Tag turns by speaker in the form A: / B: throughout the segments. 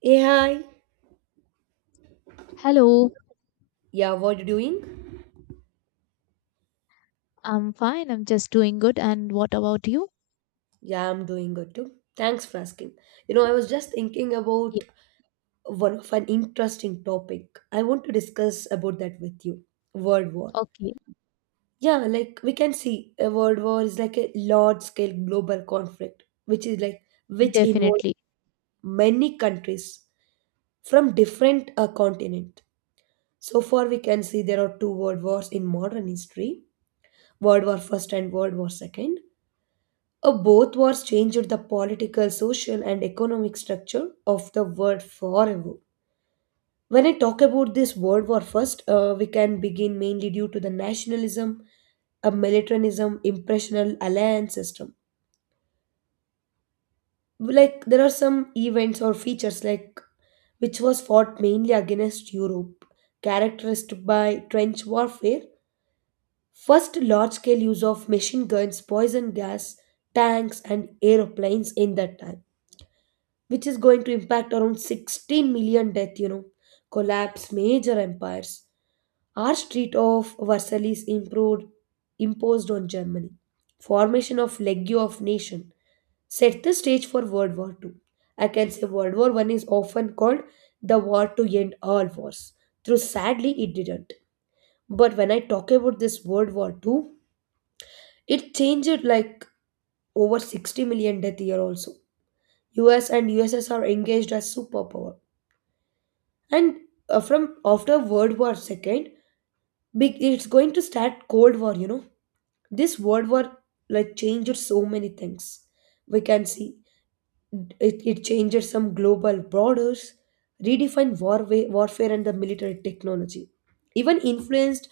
A: Hey, hi.
B: Hello,
A: Yeah, what you doing?
B: I'm fine. I'm just doing good. And what about you?
A: Yeah, I'm doing good too. Thanks for asking. I was just thinking
B: Yeah,
A: about one of an interesting topic. I want to discuss about that with you. World War.
B: okay,
A: Yeah, like we can see a world war is like a large scale global conflict, which is like which involves
B: definitely.
A: many countries from different continent. So far, we can see there are two world wars in modern history: World War First and World War Second. Both wars changed the political, social, and economic structure of the world forever. When I talk about this World War First, we can begin mainly due to the nationalism, a militarism, impressional alliance system. Like there are some events or features like which was fought mainly against Europe, characterized by trench warfare, first large-scale use of machine guns, poison gas, tanks, and aeroplanes in that time, which is going to impact around 16 million death, collapse major empires, our street of Versailles improved, imposed on Germany, formation of legio of nation, set the stage for World War Two. I can say World War One is often called the war to end all wars. Though sadly it didn't, but when I talk about this World War Two, it changed like over 60 million death year. Also, US and USSR engaged as superpower, and from after World War Second, big it's going to start cold war. This world war like changed so many things, we can see it changes some global borders, redefined war, warfare and the military technology, even influenced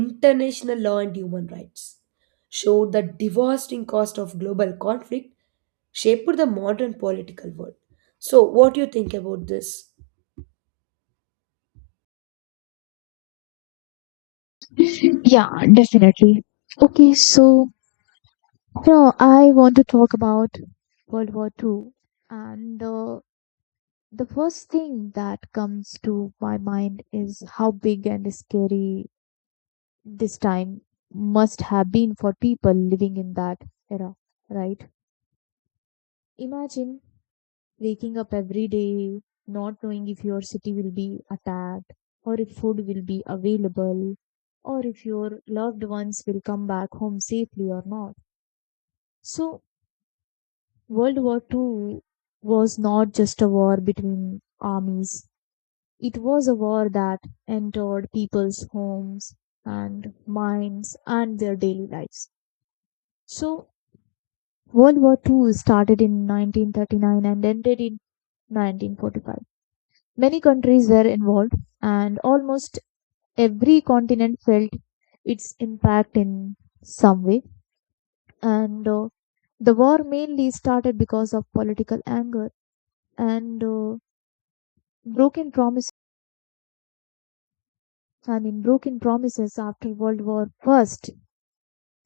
A: international law and human rights, showed the devastating cost of global conflict, shaped the modern political world. So what do you think about this?
B: Yeah, definitely. Okay, so now I want to talk about World War Two. And The first thing that comes to my mind is how big and scary this time must have been for people living in that era, right? Imagine waking up every day, not knowing if your city will be attacked, or if food will be available, or if your loved ones will come back home safely or not. So world war II was not just a war between armies, it was a war that entered people's homes and minds and their daily lives. So world war II started in 1939 and ended in 1945. Many countries were involved, and almost every continent felt its impact in some way. And The war mainly started because of political anger and broken promises. I mean, broken promises after World War First,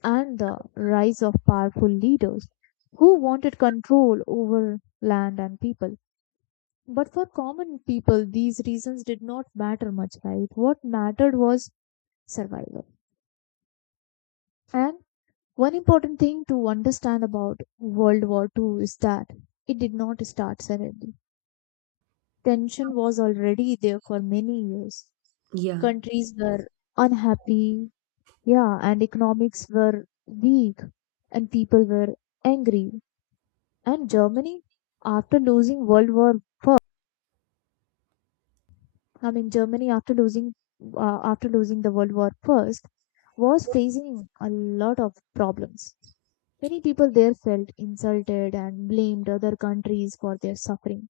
B: and the rise of powerful leaders who wanted control over land and people. But for common people, these reasons did not matter much, right? What mattered was survival. And one important thing to understand about World War Two is that it did not start suddenly. Tension was already there for many years.
A: Yeah.
B: Countries were unhappy, yeah, and economics were weak, and people were angry. And Germany, after losing World War, I mean Germany after losing the World War first, was facing a lot of problems. Many people there felt insulted and blamed other countries for their suffering.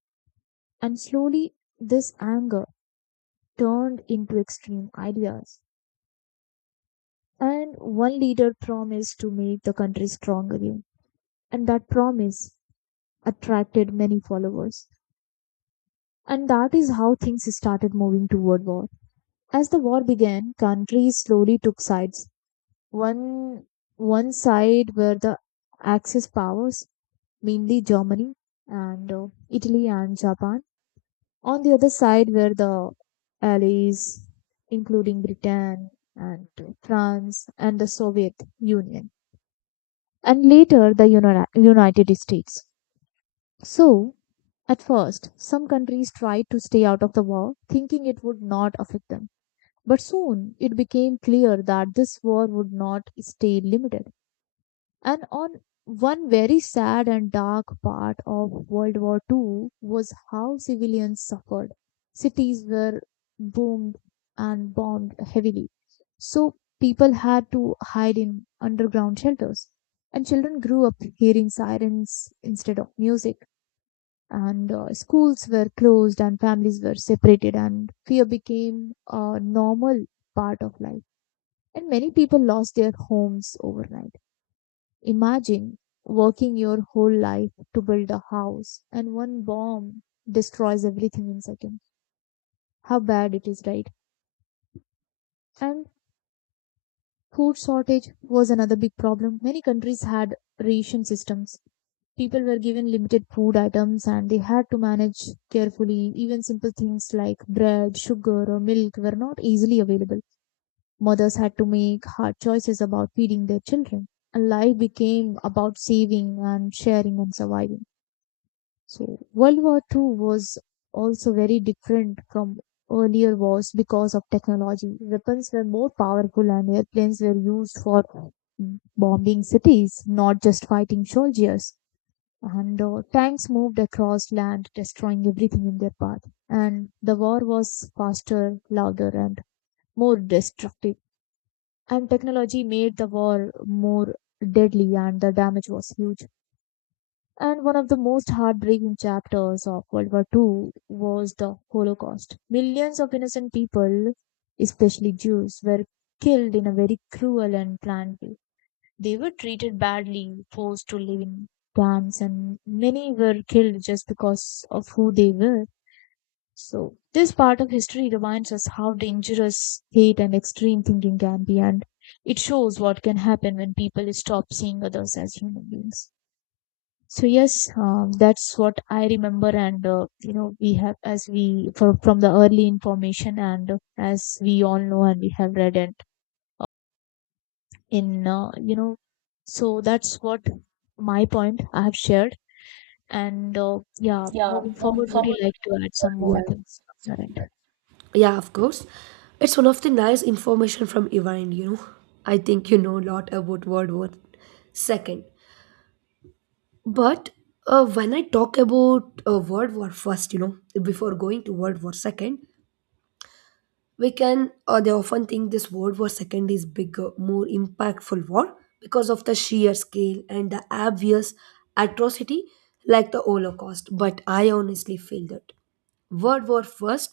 B: And slowly, this anger turned into extreme ideas. And one leader promised to make the country strong again. And that promise attracted many followers. And that is how things started moving toward war. As the war began, countries slowly took sides. One, one side were the Axis powers, mainly Germany and Italy and Japan. On the other side were the allies, including Britain and France and the Soviet Union, and later the United States. So, at first, some countries tried to stay out of the war, thinking it would not affect them. But soon it became clear that this war would not stay limited. And on one very sad and dark part of World War Two was how civilians suffered. Cities were boomed and bombed heavily. So people had to hide in underground shelters. And children grew up hearing sirens instead of music. And schools were closed, and families were separated, and fear became a normal part of life. And many people lost their homes overnight. Imagine working your whole life to build a house, and one bomb destroys everything in seconds. How bad it is, right? And food shortage was another big problem. Many countries had ration systems. People were given limited food items and they had to manage carefully. Even simple things like bread, sugar, or milk were not easily available. Mothers had to make hard choices about feeding their children. And life became about saving and sharing and surviving. So World War Two was also very different from earlier wars because of technology. Weapons were more powerful, and airplanes were used for bombing cities, not just fighting soldiers. And Tanks moved across land, destroying everything in their path. And the war was faster, louder, and more destructive. And technology made the war more deadly, and the damage was huge. And one of the most heartbreaking chapters of World War Two was the Holocaust. Millions of innocent people, especially Jews, were killed in a very cruel and planned way. They were treated badly, forced to live in camps, and many were killed just because of who they were. So, this part of history reminds us how dangerous hate and extreme thinking can be, and it shows what can happen when people stop seeing others as human beings. So yes, that's what I remember, and you know we have as we from the early information, and as we all know, and we have read it in so that's what my point I have shared, and yeah,
A: Yeah,
B: moving
A: moving
B: forward, would you
A: forward.
B: like to add some
A: Yeah.
B: more things from your end?
A: Yeah, of course. It's one of the nice information from Iran. I think you know a lot about World War Second. But when I talk about World War First, before going to World War Second, we can they often think this World War Second is bigger, more impactful war because of the sheer scale and the obvious atrocity like the Holocaust. But I honestly feel that World War First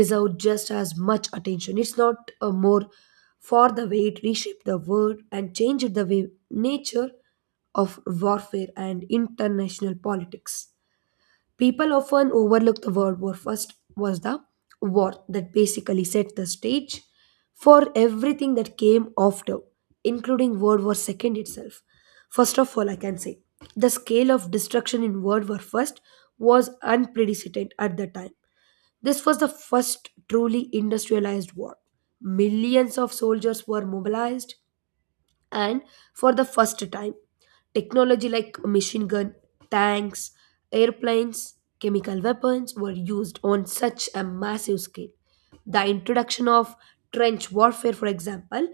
A: deserved just as much attention, it's not more for the way it reshaped the world and changed the way nature of warfare and international politics. People often overlook the World War First was the war that basically set the stage for everything that came after, including World War Second itself. First of all, I can say the scale of destruction in World War First was unprecedented at the time. This was the first truly industrialized war. Millions of soldiers were mobilized, and for the first time technology like machine gun, tanks, airplanes, chemical weapons were used on such a massive scale. The introduction of trench warfare, for example,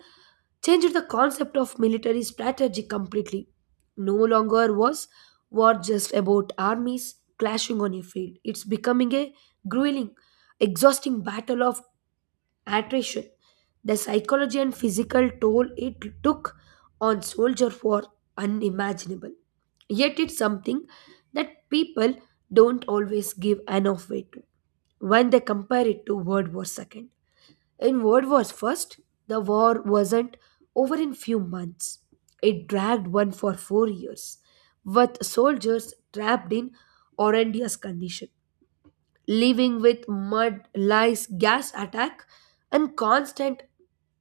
A: changed the concept of military strategy completely. No longer was war just about armies clashing on a field. It's becoming a grueling, exhausting battle of attrition. The psychology and physical toll it took on soldiers were unimaginable. Yet it's something that people don't always give enough weight to when they compare it to World War Second. In World War First, the war wasn't over in few months. It dragged on for 4 years, with soldiers trapped in horrendous condition, living with mud, lice, gas attack, and constant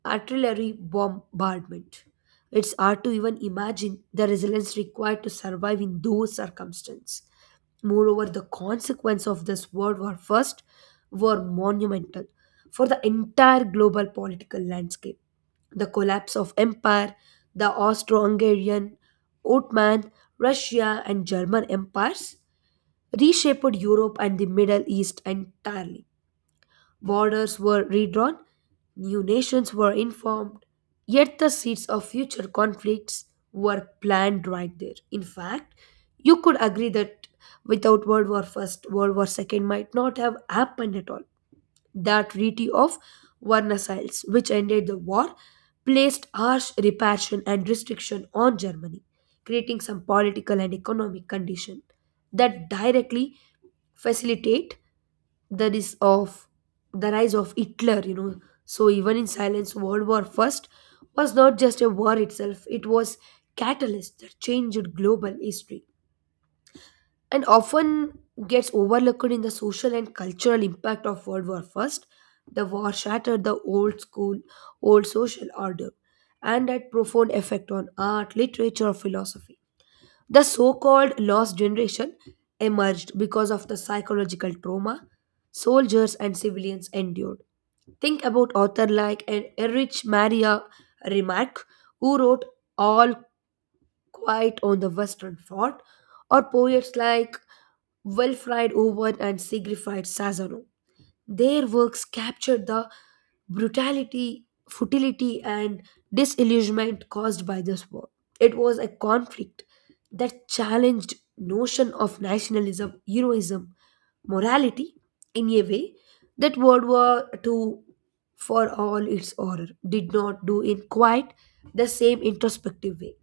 A: artillery bombardment. It's hard to even imagine the resilience required to survive in those circumstances. Moreover, the consequences of this World War First were monumental for the entire global political landscape. The collapse of empire, the Austro-Hungarian, Ottoman, Russia, and German empires reshaped Europe and the Middle East entirely. Borders were redrawn, new nations were informed, yet the seeds of future conflicts were planned right there. In fact, you could agree that without World War First, World War Second might not have happened at all. That Treaty of Versailles, which ended the war, placed harsh repression and restriction on Germany, creating some political and economic condition that directly facilitate the rise of the rise of Hitler. So even in silence, World War First was not just a war itself; it was catalyst that changed global history and often gets overlooked in the social and cultural impact of World War First. The war shattered the old school, old social order, and had profound effect on art, literature, philosophy. The so called lost generation emerged because of the psychological trauma soldiers and civilians endured. Think about author like Erich Maria Remarque, who wrote All Quiet on the Western Front, or poets like Wilfried Owen and Siegfried Sazonov. Their works captured the brutality, futility, and disillusionment caused by this war. It was a conflict that challenged notion of nationalism, heroism, morality in a way that World War II, for all its horror, did not do in quite the same introspective way.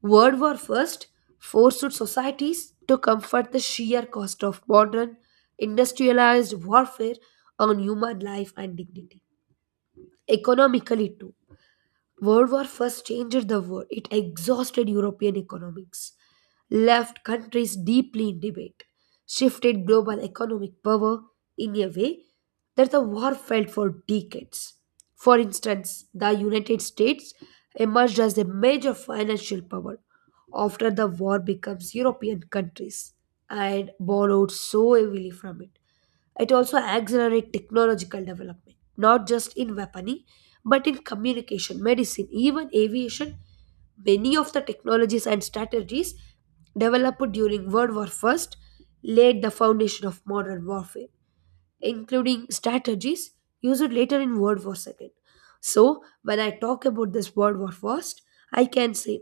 A: World War First forced societies to comfort the sheer cost of modern, industrialized warfare on human life and dignity. Economically, too. World War First changed the world. It exhausted European economics, left countries deeply in debate, shifted global economic power in a way that the war felt for decades. For instance, the United States emerged as a major financial power after the war becomes European countries and borrowed so heavily from it. It also accelerates technological development, not just in weaponry, but in communication, medicine, even aviation. Many of the technologies and strategies developed during World War I laid the foundation of modern warfare, including strategies used later in World War II. So, when I talk about this World War First, I can say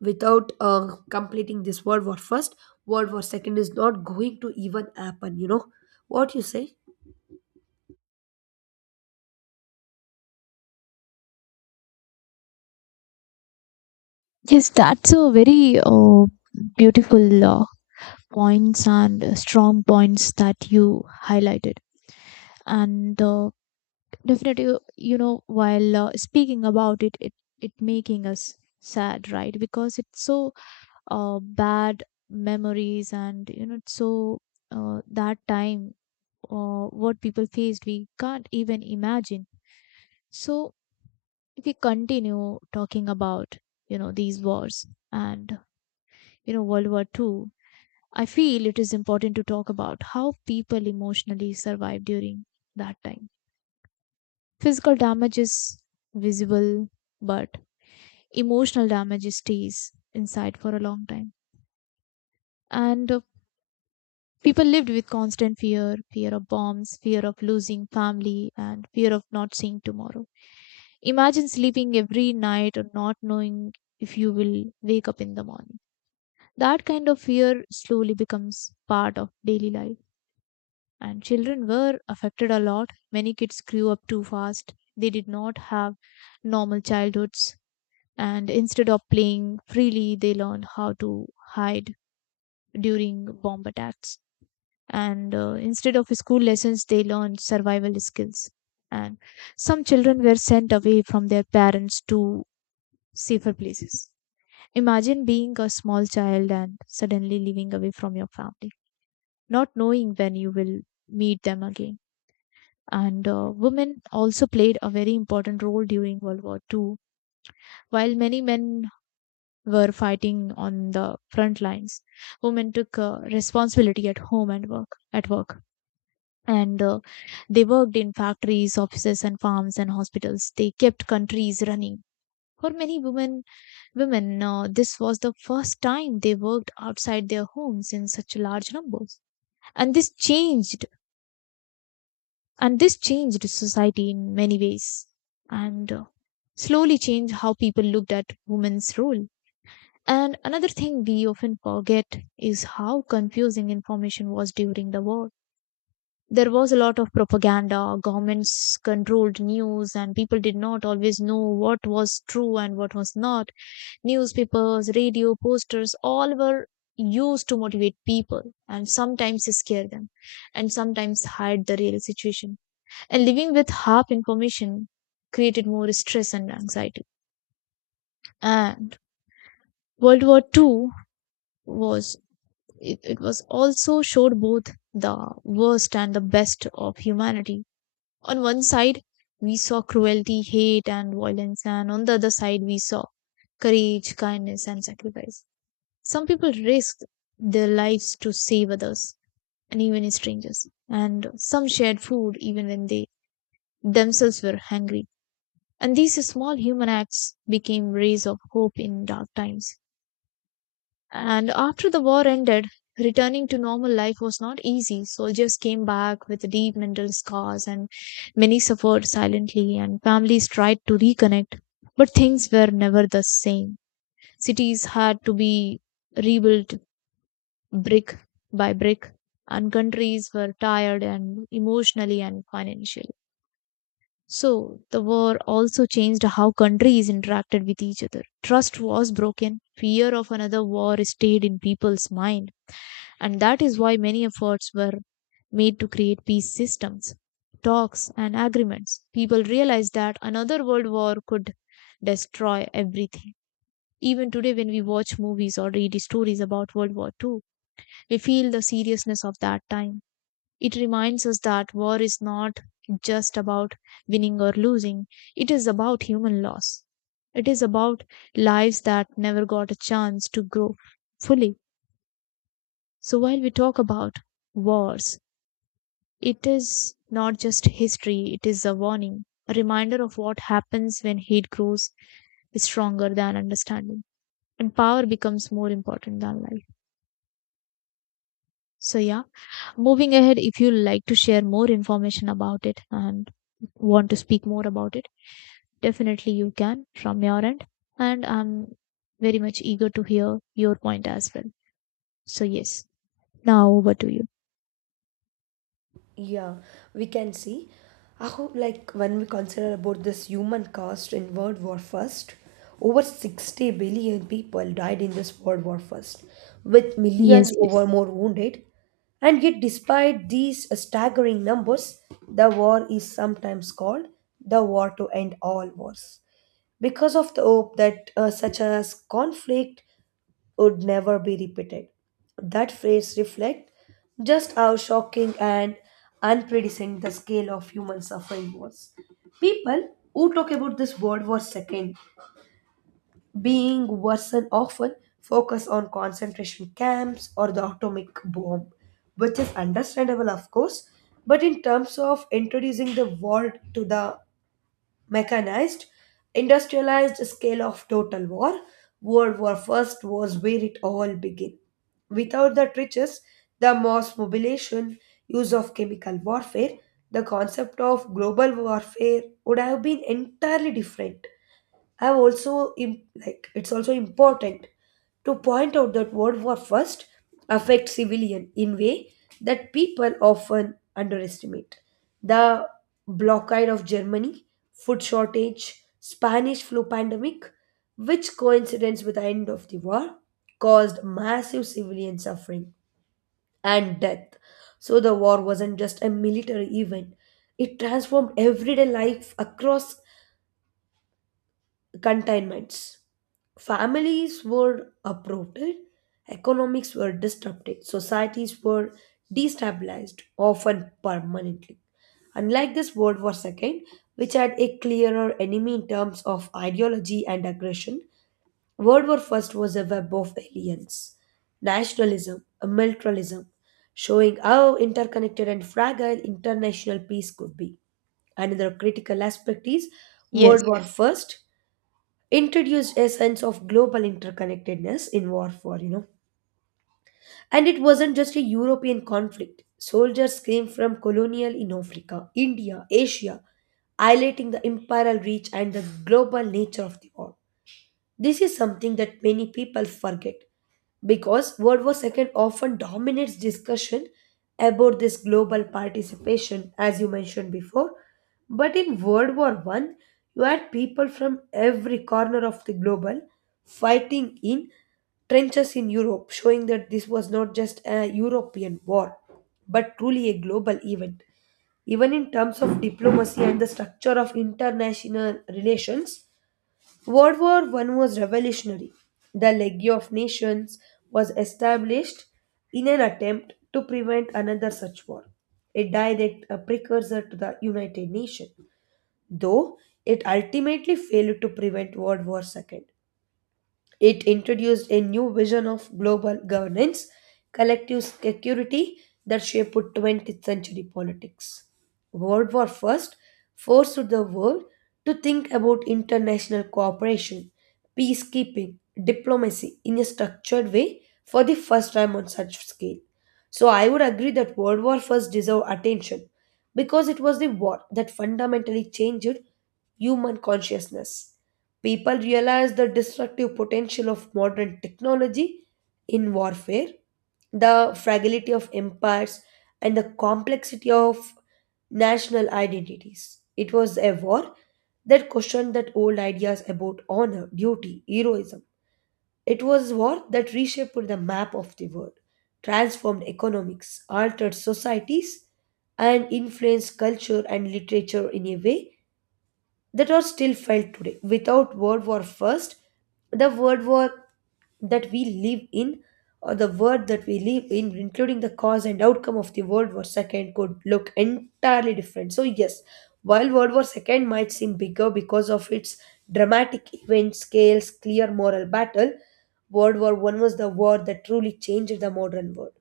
A: without completing this World War First, World War Second is not going to even happen. You know what you say?
B: Yes, that's a very beautiful points and strong points that you highlighted. And Definitely you know, while speaking about it, it making us sad, right? Because it's so bad memories, and you know it's so that time, what people faced we can't even imagine. So if we continue talking about, you know, these wars, and, you know, world war two, I feel it is important to talk about how people emotionally survived during that time. Physical damage is visible, but emotional damage stays inside for a long time. And People lived with constant fear, of bombs, fear of losing family, and fear of not seeing tomorrow. Imagine sleeping every night or not knowing if you will wake up in the morning. That kind of fear slowly becomes part of daily life. And children were affected a lot. Many kids grew up too fast. They did not have normal childhoods. And instead of playing freely, they learned how to hide during bomb attacks. And Instead of school lessons, they learned survival skills. And some children were sent away from their parents to safer places. Imagine being a small child and suddenly living away from your family, not knowing when you will meet them again. And Women also played a very important role during World War Two. While many men were fighting on the front lines, women took responsibility at work. And They worked in factories, offices and farms and hospitals. They kept countries running. For many women, this was the first time they worked outside their homes in such large numbers. And this changed and this changed society in many ways, and slowly changed how people looked at women's role. And another thing we often forget is how confusing information was during the war. There was a lot of propaganda, governments controlled news, and people did not always know what was true and what was not. Newspapers, radio, posters, all were used to motivate people, and sometimes scare them, and sometimes hide the real situation. And living with half information created more stress and anxiety. And World War II was, it was also showed both the worst and the best of humanity. On one side, we saw cruelty, hate, and violence, and on the other side, we saw courage, kindness, and sacrifice. Some people risked their lives to save others, and even strangers, and some shared food even when they themselves were hungry. And these small human acts became rays of hope in dark times. And after the war ended, returning to normal life was not easy. Soldiers came back with deep mental scars, and many suffered silently, and families tried to reconnect. But things were never the same. Cities had to be rebuilt brick by brick, and countries were tired and emotionally and financially. So, the war also changed how countries interacted with each other. Trust was broken, fear of another war stayed in people's mind, and that is why many efforts were made to create peace systems, talks, and agreements. People realized that another world war could destroy everything. Even today, when we watch movies or read stories about World War II, we feel the seriousness of that time. It reminds us that war is not just about winning or losing, it is about human loss. It is about lives that never got a chance to grow fully. So, while we talk about wars, it is not just history, it is a warning, a reminder of what happens when hate grows stronger than understanding and power becomes more important than life. So, yeah, moving ahead, if you like to share more information about it and want to speak more about it, definitely you can from your end. And I'm very much eager to hear your point as well. So, yes, now over to you.
A: Yeah, we can see how, like, when we consider about this human cost in World War First, over 60 billion people died in this World War First, with
B: Yes,
A: millions
B: yes.
A: over more wounded. And yet, despite these staggering numbers, the war is sometimes called the war to end all wars because of the hope that such as conflict would never be repeated. That phrase reflects just how shocking and unpredictable the scale of human suffering was. People who talk about this World War II being worsened often focus on concentration camps or the atomic bomb, which is understandable, of course, but in terms of introducing the war to the mechanized, industrialized scale of total war, World War I was where it all began. Without the trenches, the mass mobilization, use of chemical warfare, the concept of global warfare would have been entirely different. I've also like it's also important to point out that World War First affects civilian in way that people often underestimate. The blockade of Germany, food shortage, Spanish flu pandemic, which coincidence with the end of the war, caused massive civilian suffering and death. So the war wasn't just a military event; it transformed everyday life across containments. Families were uprooted, economics were disrupted, societies were destabilized, often permanently. Unlike this World War II, which had a clearer enemy in terms of ideology and aggression, World War I was a web of aliens, nationalism, and militarism, showing how interconnected and fragile international peace could be. Another critical aspect is
B: Yes.
A: World War. Yes. I introduced a sense of global interconnectedness in warfare. And it wasn't just a European conflict. Soldiers came from colonial in Africa, India, Asia, highlighting the imperial reach and the global nature of the war. This is something that many people forget because World War II often dominates discussion about this global participation, as you mentioned before. But in World War One, you had people from every corner of the global fighting in trenches in Europe, showing that this was not just a European war, but truly a global event. Even in terms of diplomacy and the structure of international relations, World War One was revolutionary. The League of Nations was established in an attempt to prevent another such war, a precursor to the United Nations, though it ultimately failed to prevent World War II. It introduced a new vision of global governance, collective security that shaped 20th century politics. World War I forced the world to think about international cooperation, peacekeeping, diplomacy in a structured way for the first time on such scale. So I would agree that World War I deserved attention because it was the war that fundamentally changed human consciousness. People realize the destructive potential of modern technology in warfare, the fragility of empires, and the complexity of national identities. It was a war that questioned that old ideas about honor, duty, heroism. It was war that reshaped the map of the world, transformed economics, altered societies, and influenced culture and literature in a way that are still felt today. Without World War First, the World War that we live in, or the world that we live in, including the cause and outcome of the World War Second, could look entirely different. So yes, while World War Second might seem bigger because of its dramatic event scales, clear moral battle, World War One was the war that truly changed the modern world.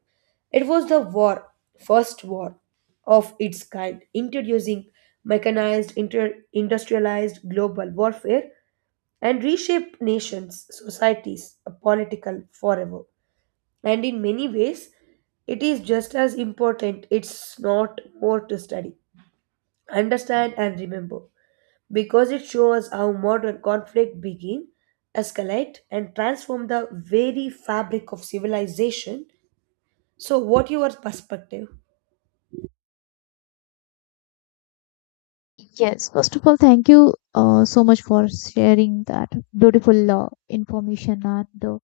A: It was the war, first war of its kind, introducing mechanized, industrialized global warfare and reshape nations, societies, political forever. And in many ways, it is just as important, it's not more to study, understand, and remember, because it shows how modern conflict begin, escalate, and transform the very fabric of civilization. So, what your perspective?
B: Yes, first of all, thank you so much for sharing that beautiful information and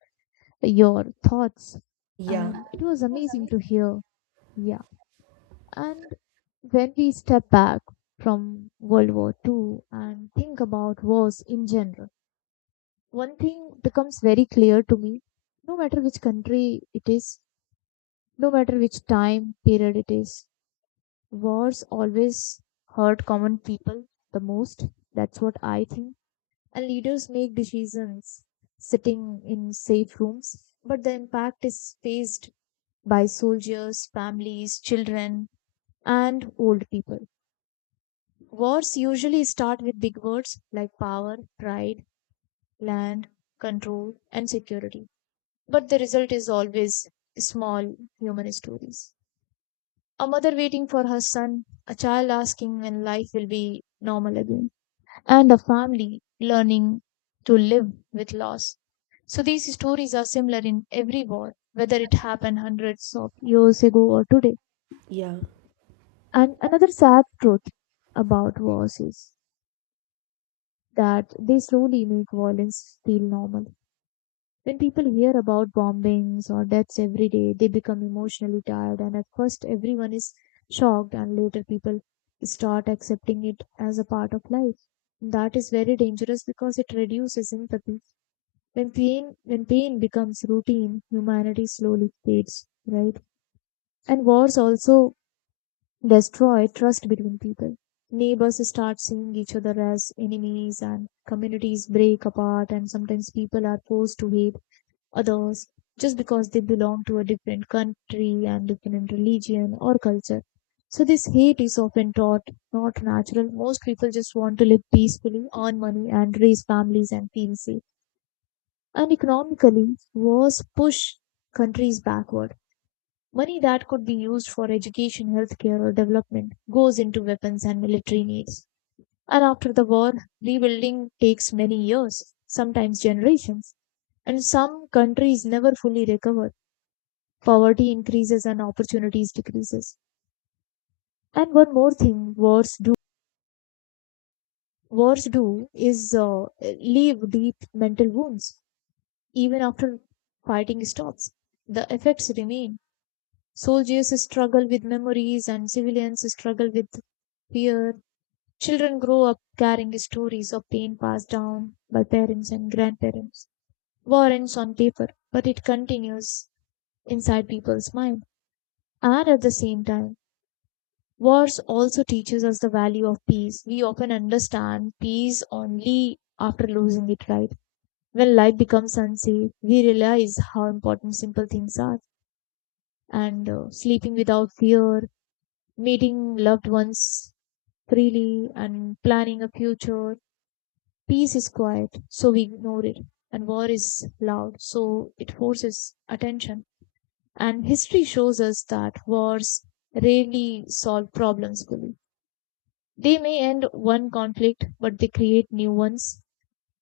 B: your thoughts.
A: Yeah,
B: And it was amazing to hear. Yeah. And when we step back from World War Two and think about wars in general, one thing becomes very clear to me. No matter which country it is, no matter which time period it is, wars always hurt common people the most. That's what I think, and leaders make decisions sitting in safe rooms, but the impact is faced by soldiers, families, children, and old people. Wars usually start with big words like power, pride, land, control, and security, but the result is always small human stories. A mother waiting for her son, a child asking when life will be normal again, and the family learning to live with loss. So these stories are similar in every war, whether it happened hundreds of years ago or today.
A: yeah.
B: And another sad truth about wars is that they slowly make violence feel normal. When people hear about bombings or deaths every day, they become emotionally tired, and at first everyone is shocked, and later people start accepting it as a part of life. That is very dangerous because it reduces empathy. When pain becomes routine, humanity slowly fades, right? And wars also destroy trust between people. Neighbors start seeing each other as enemies, and communities break apart, and sometimes people are forced to hate others just because they belong to a different country and different religion or culture. So, this hate is often taught, not natural. Most people just want to live peacefully, earn money, and raise families and feel safe. And economically, wars push countries backward. Money that could be used for education, healthcare, or development goes into weapons and military needs. And after the war, rebuilding takes many years, sometimes generations, and some countries never fully recover. Poverty increases and opportunities decreases. And one more thing wars do is leave deep mental wounds. Even after fighting stops, the effects remain. Soldiers struggle with memories and civilians struggle with fear. Children grow up carrying stories of pain passed down by parents and grandparents. War ends on paper, but it continues inside people's mind. And at the same time, wars also teaches us the value of peace. We often understand peace only after losing it, right? When life becomes unsafe, we realize how important simple things are. And Sleeping without fear, meeting loved ones freely and planning a future. Peace is quiet, so we ignore it. And war is loud, so it forces attention. And history shows us that wars rarely solve problems fully. They may end one conflict, but they create new ones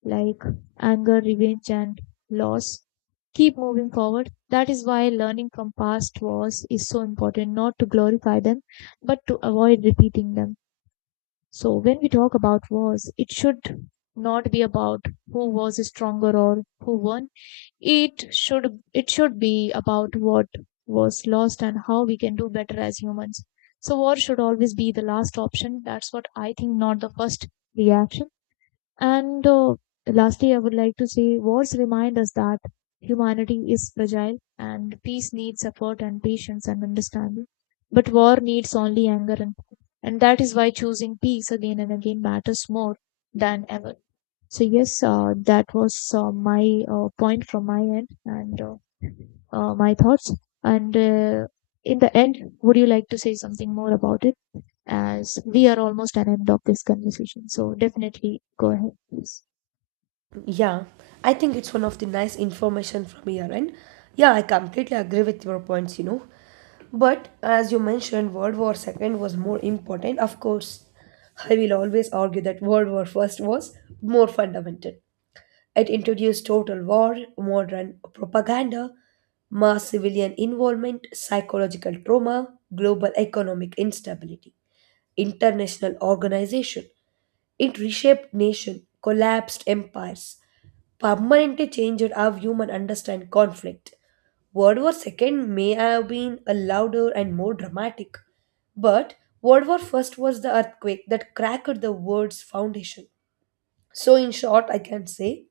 B: like anger, revenge, and loss. Keep moving forward. That is why learning from past wars is so important, not to glorify them, but to avoid repeating them. So when we talk about wars, it should not be about who was stronger or who won. It should be about what was lost and how we can do better as humans. So war should always be the last option. That's what I think, not the first reaction. And Lastly, I would like to say wars remind us that humanity is fragile and peace needs effort and patience and understanding. But war needs only anger, and that is why choosing peace again and again matters more than ever. So yes, that was my point from my end, and my thoughts. And In the end, would you like to say something more about it? As we are almost at the end of this conversation, so definitely go ahead, please.
A: Yeah, I think it's one of the nice information from your end. Yeah, I completely agree with your points. But as you mentioned, World War Second was more important. Of course, I will always argue that World War First was more fundamental. It introduced total war, modern propaganda, mass civilian involvement, psychological trauma, global economic instability, international organization, it reshaped nation, collapsed empires, permanently changed how human understand conflict. World War Second may have been a louder and more dramatic, but World War First was the earthquake that cracked the world's foundation. So, in short, I can say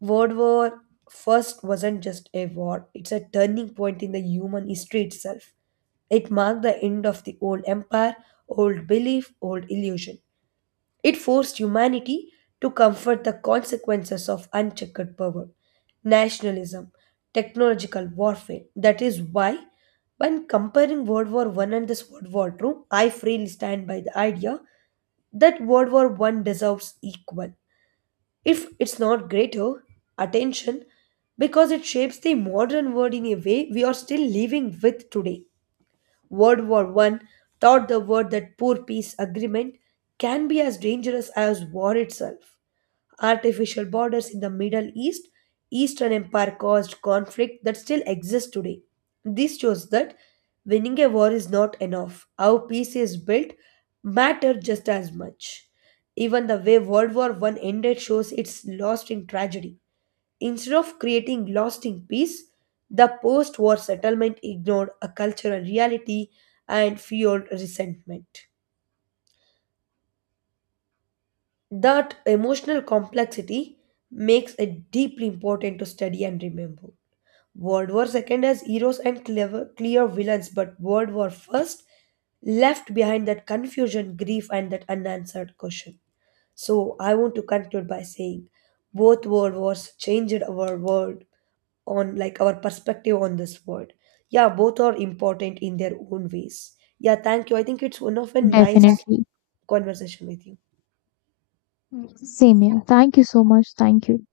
A: World War First wasn't just a war; it's a turning point in the human history itself. It marked the end of the old empire, old belief, old illusion. It forced humanity to comfort the consequences of unchecked power, nationalism, technological warfare. That is why, when comparing World War One and this World War Two, I freely stand by the idea that World War One deserves equal, if it's not greater, attention because it shapes the modern world in a way we are still living with today. World War One taught the world that poor peace agreement can be as dangerous as war itself. Artificial borders in the Middle East, Eastern Empire caused conflict that still exists today. This shows that winning a war is not enough. How peace is built matter just as much. Even the way World War One ended shows it's lost in tragedy. Instead of creating lasting peace, the post war settlement ignored a cultural reality and fueled resentment. That emotional complexity makes it deeply important to study and remember. World War II has heroes and clever, clear villains, but World War First left behind that confusion, grief, and that unanswered question. So I want to conclude by saying both world wars changed our world, on like our perspective on this world. Yeah, both are important in their own ways. Yeah, thank you. I think it's one of a nice
B: Definitely.
A: conversation with you.
B: Same here. Thank you so much. Thank you.